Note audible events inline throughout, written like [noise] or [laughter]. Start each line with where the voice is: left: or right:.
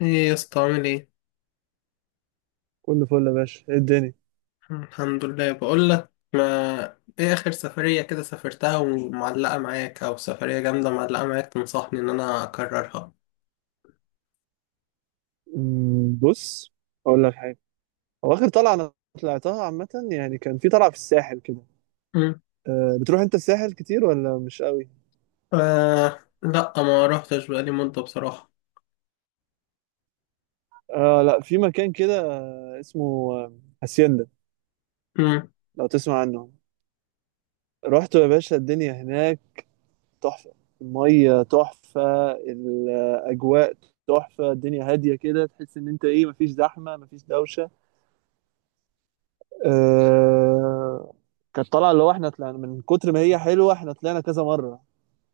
left: ايه يا اسطى، عامل ايه؟
right: كله فل يا باشا، ايه الدنيا؟
left: الحمد لله. بقول لك ما ايه اخر سفرية كده سافرتها ومعلقة معاك، او سفرية جامدة معلقة معاك تنصحني ان انا اكررها.
right: بص، اقول لك حاجه. هو اخر طلعه انا طلعتها عامه، يعني كان في طلعه في الساحل كده.
left: مم.
right: أه، بتروح انت الساحل كتير ولا مش قوي؟
left: آه لا، ما روحتش بقالي مدة بصراحة.
right: أه، لا، في مكان كده، اسمه هاسيندا،
left: مم.
right: لو تسمع عنه. رحت يا باشا، الدنيا هناك تحفه، الميه تحفه، الاجواء تحفه، الدنيا هاديه كده، تحس ان انت ايه، مفيش زحمه مفيش دوشه. أه، كانت طالعه، اللي هو احنا طلعنا من كتر ما هي حلوه احنا طلعنا كذا مره.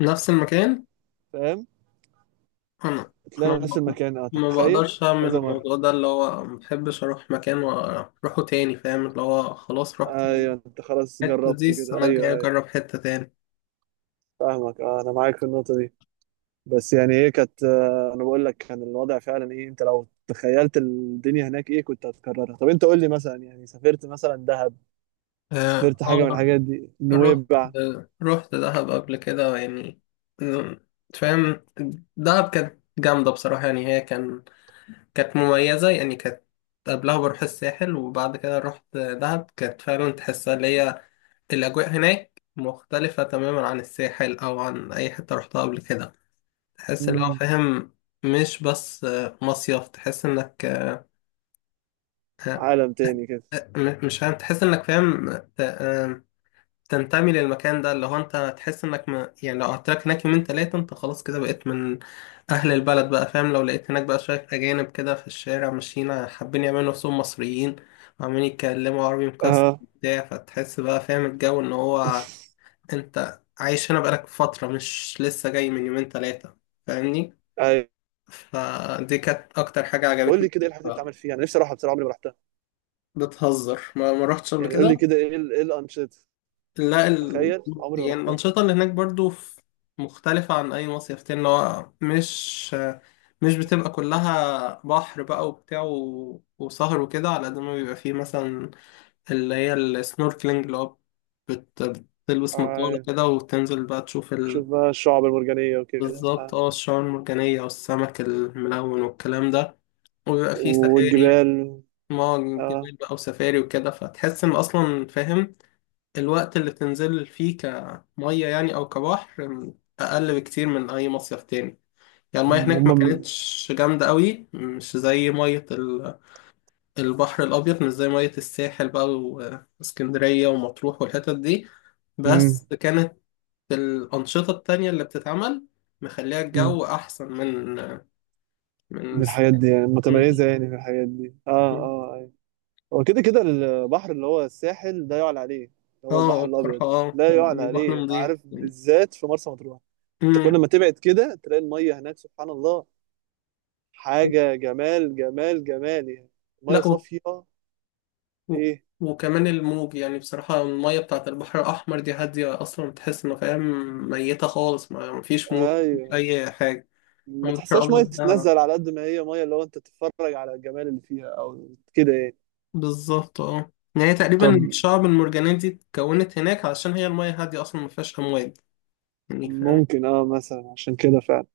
left: نفس المكان.
right: فاهم؟
left: انا انا
right: تلاقي نفس المكان، اه،
left: ما
right: تخيل
left: بقدرش اعمل
right: كذا مرة.
left: الموضوع ده، اللي هو ما بحبش اروح مكان واروحه تاني، فاهم؟ اللي هو خلاص رحت
right: ايوه، انت خلاص
left: الحتة دي،
right: جربته كده،
left: السنة الجاية
right: ايوه ايوه.
left: اجرب حتة تاني.
right: فاهمك، اه، انا معاك في النقطة دي. بس يعني ايه، كانت انا بقول لك كان الوضع فعلا ايه، انت لو تخيلت الدنيا هناك ايه كنت هتكررها. طب انت قول لي مثلا، يعني سافرت مثلا دهب،
left: اه
right: سافرت حاجة من
left: آه.
right: الحاجات دي،
left: رحت،
right: نويبع؟
left: رحت دهب قبل كده يعني، فاهم؟ دهب كانت جامدة بصراحة، يعني هي كان كانت مميزة، يعني كانت قبلها بروح الساحل، وبعد كده رحت دهب، كانت فعلا تحسها اللي هي الأجواء هناك مختلفة تماما عن الساحل أو عن أي حتة رحتها قبل كده. تحس اللي هو
right: مم،
left: فاهم مش بس مصيف، تحس إنك
right: عالم تاني كده.
left: مش فاهم تحس إنك فاهم. تنتمي للمكان ده، اللي هو انت تحس انك ما يعني لو قعدت لك هناك يومين تلاتة انت خلاص كده بقيت من اهل البلد بقى، فاهم؟ لو لقيت هناك بقى شوية اجانب كده في الشارع ماشيين حابين يعملوا نفسهم مصريين وعمالين يتكلموا عربي مكسر
right: اه،
left: بتاع، فتحس بقى فاهم الجو ان هو انت عايش هنا بقالك فترة مش لسه جاي من يومين تلاتة، فاهمني؟
right: ايوه.
left: فدي كانت اكتر حاجة
right: قول لي
left: عجبتني
right: كده ايه
left: فيك
right: الحاجات اللي
left: بقى.
right: بتعمل فيها، انا نفسي اروحها بصراحة، عمري ما رحتها.
left: بتهزر، ما رحتش قبل
right: يعني قول لي
left: كده.
right: كده ايه ال- ايه الانشطة.
left: لا ال...
right: تخيل، عمري ما
left: يعني
right: رحتها.
left: الأنشطة اللي هناك برضو مختلفة عن أي مصيف تاني، اللي هو مش بتبقى كلها بحر بقى وبتاع وسهر وكده، على قد ما بيبقى فيه مثلا اللي هي السنوركلينج، اللي هو بت... بتلبس نظارة
right: آه.
left: كده وتنزل بقى تشوف
right: شوف بقى الشعب المرجانية وكده،
left: بالظبط
right: آه.
left: اه، الشعاب المرجانية والسمك الملون والكلام ده، وبيبقى فيه سفاري.
right: والجبال.
left: ما
right: اه.
left: جبال بقى وسفاري وكده، فتحس إن أصلا فاهم الوقت اللي تنزل فيه كمية يعني أو كبحر أقل بكتير من أي مصيف تاني. يعني المية هناك ما
right: هم.
left: كانتش جامدة قوي، مش زي مية ال- البحر الأبيض مش زي مية الساحل بقى واسكندرية ومطروح والحتت دي،
right: امم.
left: بس كانت الأنشطة التانية اللي بتتعمل مخليها
right: امم.
left: الجو أحسن من من
right: من الحاجات
left: الساحل.
right: دي يعني متميزة، يعني في الحاجات دي، اه اه ايوه. هو كده كده البحر، اللي هو الساحل ده يعلى عليه، اللي هو
left: اه
right: البحر الأبيض
left: بصراحة،
right: ده
left: اه
right: لا يعلى
left: البحر
right: عليه،
left: نضيف.
right: عارف؟ بالذات في مرسى مطروح. انت
left: مم.
right: كل ما تبعد كده تلاقي المية هناك، سبحان الله، حاجة، جمال جمال جمال يعني.
left: لا
right: مية صافية.
left: و-
right: ايه؟
left: وكمان الموج، يعني بصراحة المية بتاعة البحر الأحمر دي هادية أصلا، تحس إنه فاهم ميتة خالص، ما مفيش موج مفيش
right: ايوه،
left: أي حاجة. أما
right: ما
left: البحر
right: تحسهاش مية
left: الأبيض ده
right: تتنزل، على قد ما هي مية اللي هو انت تتفرج على الجمال اللي فيها او كده يعني.
left: بالظبط اه، يعني تقريبا
right: طب
left: الشعب المرجانية دي اتكونت هناك علشان هي المية هادية أصلا مفيهاش أمواج، يعني فاهم.
right: ممكن اه مثلا عشان كده فعلا،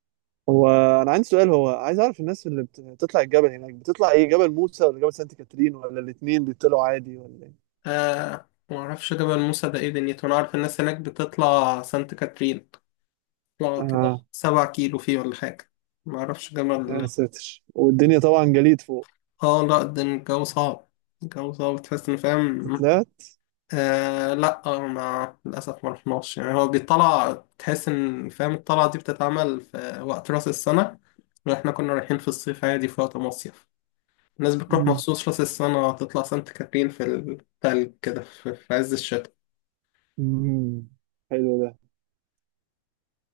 right: هو انا عندي سؤال، هو عايز اعرف الناس اللي بت- بتطلع الجبل هناك بتطلع ايه، جبل موسى ولا جبل سانت كاترين، ولا الاتنين بيطلعوا عادي، ولا ايه؟
left: آه، معرفش جبل موسى ده ايه دنيته. أنا عارف الناس هناك بتطلع سانت كاترين، تطلع كده
right: اه،
left: 7 كيلو فيه ولا حاجة، معرفش.
right: يا
left: جبل؟
right: ساتر، والدنيا طبعا جليد فوق.
left: اه لا، ده الجو صعب. الجو صعب تحس إنه فاهم.
right: طلعت؟
left: آه لا آه، ما للأسف ما رحناش. يعني هو بيطلع، تحس إن فاهم الطلعة دي بتتعمل في وقت رأس السنة، وإحنا كنا رايحين في الصيف عادي في وقت مصيف. الناس بتروح
right: مم.
left: مخصوص رأس السنة تطلع سانت كاترين في التلج كده، في في عز الشتاء.
right: مم. حلو ده.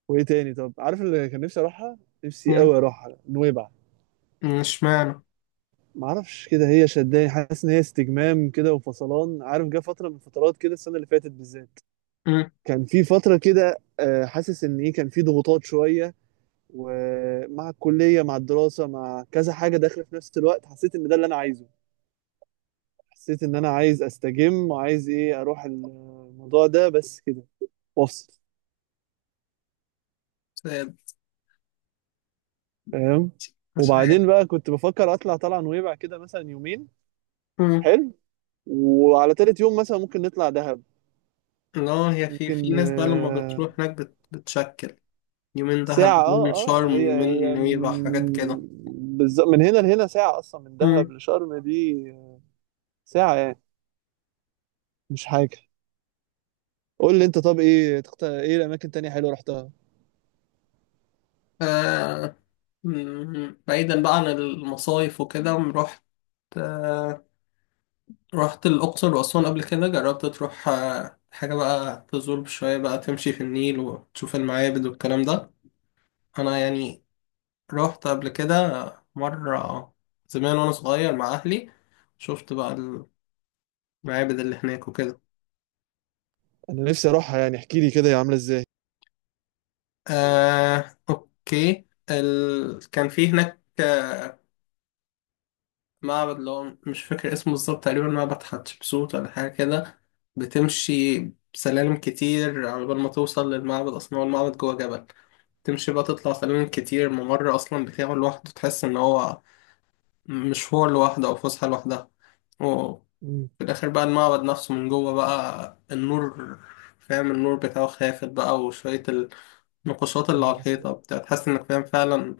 right: وايه تاني؟ طب عارف اللي كان نفسي اروحها؟ نفسي
left: مم.
right: قوي اروحها نويبع.
left: اشمعنى؟
right: ما اعرفش كده، هي شداني، حاسس ان هي استجمام كده وفصلان، عارف، جه فتره من الفترات كده السنه اللي فاتت بالذات،
left: مم.
right: كان في فتره كده، حاسس ان ايه، كان في ضغوطات شويه، ومع الكلية مع الدراسة مع كذا حاجة داخلة في نفس الوقت، حسيت إن ده اللي أنا عايزه. حسيت إن أنا عايز أستجم، وعايز إيه أروح الموضوع ده بس كده، وأفصل.
left: ساد.
right: فاهم؟
left: مش عارف.
right: وبعدين بقى كنت بفكر أطلع طلعة نويبع كده، مثلا يومين.
left: مم.
right: حلو. وعلى تالت يوم مثلا ممكن نطلع دهب.
left: لا، هي في في
right: ممكن،
left: ناس بقى لما بتروح هناك بتشكل يومين
right: ساعة،
left: دهب، يومين
right: اه اه،
left: شرم،
right: هي
left: يومين
right: هي
left: نويبع، حاجات كده.
right: بالظبط، من هنا لهنا ساعة أصلا، من دهب لشرم دي ساعة يعني، مش حاجة. قول لي انت، طب ايه ايه الاماكن تانية حلوه رحتها؟
left: آه، بعيدا بقى عن المصايف وكده، رحت آه، رحت الأقصر وأسوان قبل كده. جربت تروح آه حاجة بقى تزور شوية، بقى تمشي في النيل وتشوف المعابد والكلام ده؟ أنا يعني رحت قبل كده مرة زمان وأنا صغير مع أهلي. شفت بقى المعابد اللي هناك وكده.
right: انا نفسي اروحها، يعني احكي لي كده هي عامله ازاي.
left: آه أوكي. كان في هناك آه، معبد اللي هو مش فاكر اسمه بالظبط، تقريبا معبد حتشبسوت ولا حاجة كده. بتمشي سلالم كتير على بال ما توصل للمعبد، أصلا هو المعبد جوه جبل. تمشي بقى تطلع سلالم كتير، ممر أصلا بتاعه لوحده، تحس إن هو مشوار لوحده أو فسحة لوحدها، وفي
right: مم.
left: الآخر بقى المعبد نفسه من جوه بقى النور، فاهم؟ النور بتاعه خافت بقى، وشوية النقوشات اللي على الحيطة بتاع، تحس إنك فاهم فعلا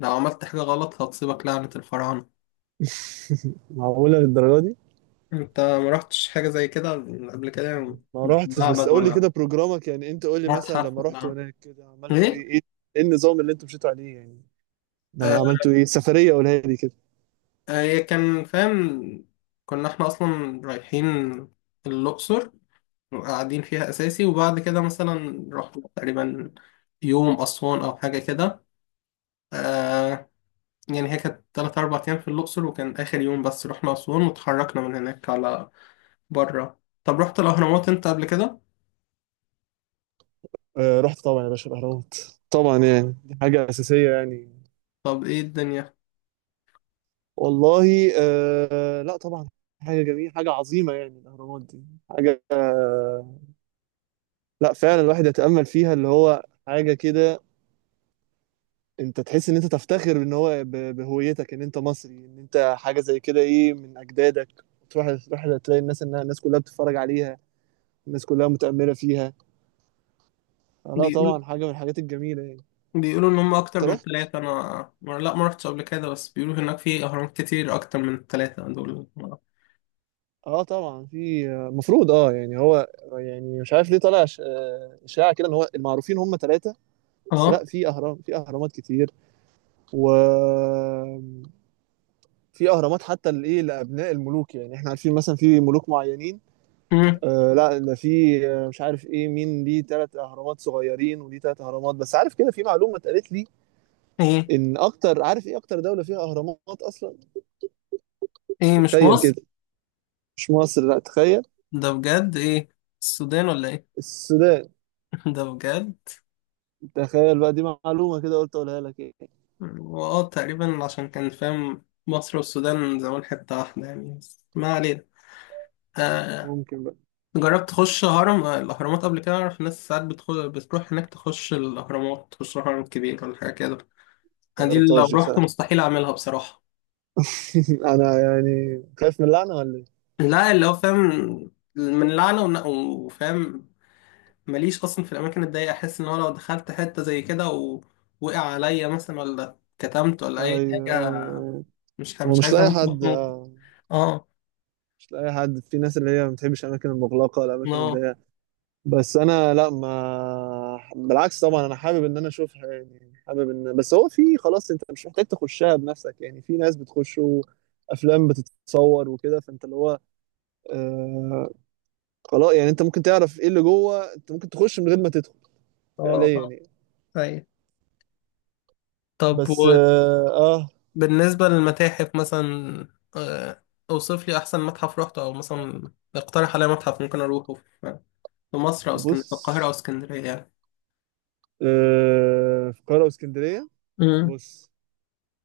left: لو عملت حاجة غلط هتصيبك لعنة الفراعنة.
right: [laughs] معقوله للدرجه دي؟
left: انت ما رحتش حاجة زي كده قبل كده؟
right: ما روحتش، بس
left: معبد
right: قول لي
left: ولا
right: كده بروجرامك، يعني انت قول لي مثلا
left: متحف
right: لما رحت
left: ولا
right: هناك كده عملتوا
left: ايه؟
right: ايه ايه، ايه النظام اللي انتوا مشيتوا عليه يعني؟ ده
left: آه
right: عملتوا ايه سفريه، قولها لي كده.
left: آه، هي كان فاهم كنا احنا اصلا رايحين الأقصر وقاعدين فيها أساسي، وبعد كده مثلا رحنا تقريبا يوم أسوان أو حاجة كده. آه يعني هي كانت تلات أربع أيام في الأقصر، وكان آخر يوم بس رحنا أسوان وتحركنا من هناك على برا. طب رحت الأهرامات أنت قبل كده؟
right: آه رحت طبعا يا باشا الاهرامات، طبعا، يعني دي حاجه اساسيه يعني.
left: طب ايه الدنيا؟
right: والله، آه، لا طبعا، حاجه جميله، حاجه عظيمه، يعني الاهرامات دي حاجه، آه، لا فعلا، الواحد يتامل فيها اللي هو حاجه كده، انت تحس ان انت تفتخر ان هو ب- بهويتك، ان انت مصري، ان انت حاجه زي كده ايه، من اجدادك. تروح تروح تلاقي الناس انها، الناس كلها بتتفرج عليها، الناس كلها متأملة فيها. آه، لا طبعا، حاجه من الحاجات الجميله يعني.
left: بيقولوا ان هم اكتر
right: انت
left: من
right: رحت؟
left: 3. انا لا، ما رحتش قبل كده، بس بيقولوا هناك في اهرامات كتير اكتر من الـ3 دول.
right: اه طبعا، في المفروض، اه يعني، هو يعني مش عارف ليه طالع ش- اشاعه كده ان هو المعروفين هم ثلاثه، بس
left: اه.
right: لا، في اهرام، في اهرامات كتير، و في اهرامات حتى لايه، لابناء الملوك، يعني احنا عارفين مثلا في ملوك معينين.
left: امم.
right: آه لا ده في مش عارف ايه، مين ليه ثلاث اهرامات صغيرين، وليه ثلاث اهرامات بس؟ عارف كده، في معلومه اتقالت لي،
left: ايه؟
right: ان اكتر، عارف ايه اكتر دوله فيها اهرامات اصلا؟
left: ايه مش
right: تخيل
left: مصر؟
right: كده، مش مصر، لا تخيل.
left: ده بجد؟ ايه، السودان ولا ايه؟
right: السودان.
left: [laughs] ده بجد؟
right: تخيل بقى، دي معلومه كده قلت اقولها لك ايه.
left: واه تقريبا عشان كان فاهم مصر والسودان زمان حتة واحدة يعني، بس ما علينا. آه.
right: ممكن بقى.
left: جربت تخش هرم آه، الأهرامات قبل كده؟ أعرف ناس ساعات بتروح هناك تخش الأهرامات، تخش الهرم الكبير ولا حاجة كده. آه،
right: ما
left: دي لو
right: جربتهاش دي
left: رحت
right: بصراحه.
left: مستحيل أعملها بصراحة.
right: [laughs] انا يعني خايف من اللعنه ولا ايه؟
left: لا اللي هو فاهم من لعنة وفاهم ماليش أصلا في الأماكن الضيقة. أحس إن هو لو دخلت حتة زي كده ووقع عليا مثلا ولا كتمت ولا أي
right: ايوه
left: حاجة،
right: ايوه ايوه.
left: مش
right: هو
left: مش
right: مش
left: عايز
right: لاقي
left: أموت [laughs]
right: حد
left: مخنوق. آه
right: مش لاقي حد، في ناس اللي هي ما بتحبش الاماكن المغلقه، الاماكن
left: آه
right: الضيقه. بس انا لا، ما بالعكس، طبعا انا حابب ان انا اشوفها، يعني حابب ان، بس هو في خلاص، انت مش محتاج تخشها بنفسك، يعني في ناس بتخش افلام بتتصور وكده، فانت اللي هو آه، خلاص يعني انت ممكن تعرف ايه اللي جوه، انت ممكن تخش من غير ما تدخل
left: آه
right: فعليا
left: آه.
right: يعني.
left: أيوة. طب
right: بس اه, آه.
left: وبالنسبة للمتاحف مثلا، آه، أوصف لي أحسن متحف روحته، أو مثلا اقترح عليا متحف ممكن أروحه في في مصر أو اسكندرية،
right: بص،
left: في القاهرة أو اسكندرية يعني.
right: آه، في القاهره واسكندريه.
left: امم.
right: بص،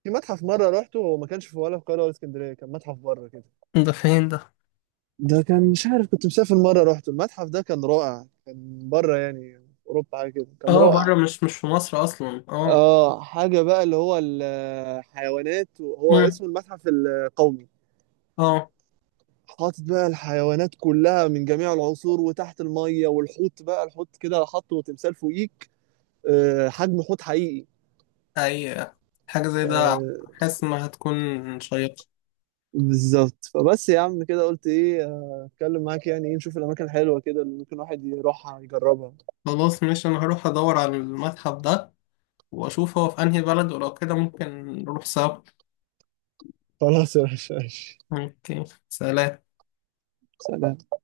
right: في متحف مره رحته، هو ما كانش في، ولا في القاهره ولا اسكندريه، كان متحف بره كده.
left: ده فين ده؟
right: ده كان مش عارف، كنت مسافر مرة رحت المتحف ده، كان رائع، كان بره يعني، في أوروبا حاجة كده، كان
left: آه بره،
right: رائع.
left: مش في مصر أصلا.
right: اه حاجة بقى، اللي هو الحيوانات، هو
left: آه.
right: اسمه المتحف القومي.
left: اه.
right: حاطط بقى الحيوانات كلها من جميع العصور، وتحت المية، والحوت بقى، الحوت كده حاطه تمثال فوقيك، حجم حوت حقيقي.
left: اي حاجة زي ده
right: ف-
left: حاسس انها هتكون شيقة.
right: بالظبط، فبس يا عم كده قلت ايه اتكلم معاك، يعني ايه، نشوف الاماكن الحلوة كده اللي ممكن واحد يروحها يجربها.
left: خلاص، مش انا هروح ادور على المتحف ده، واشوف هو في انهي بلد، ولو كده ممكن نروح سوا.
right: خلاص يا باشا ماشي.
left: اوكي سلام.
right: سلام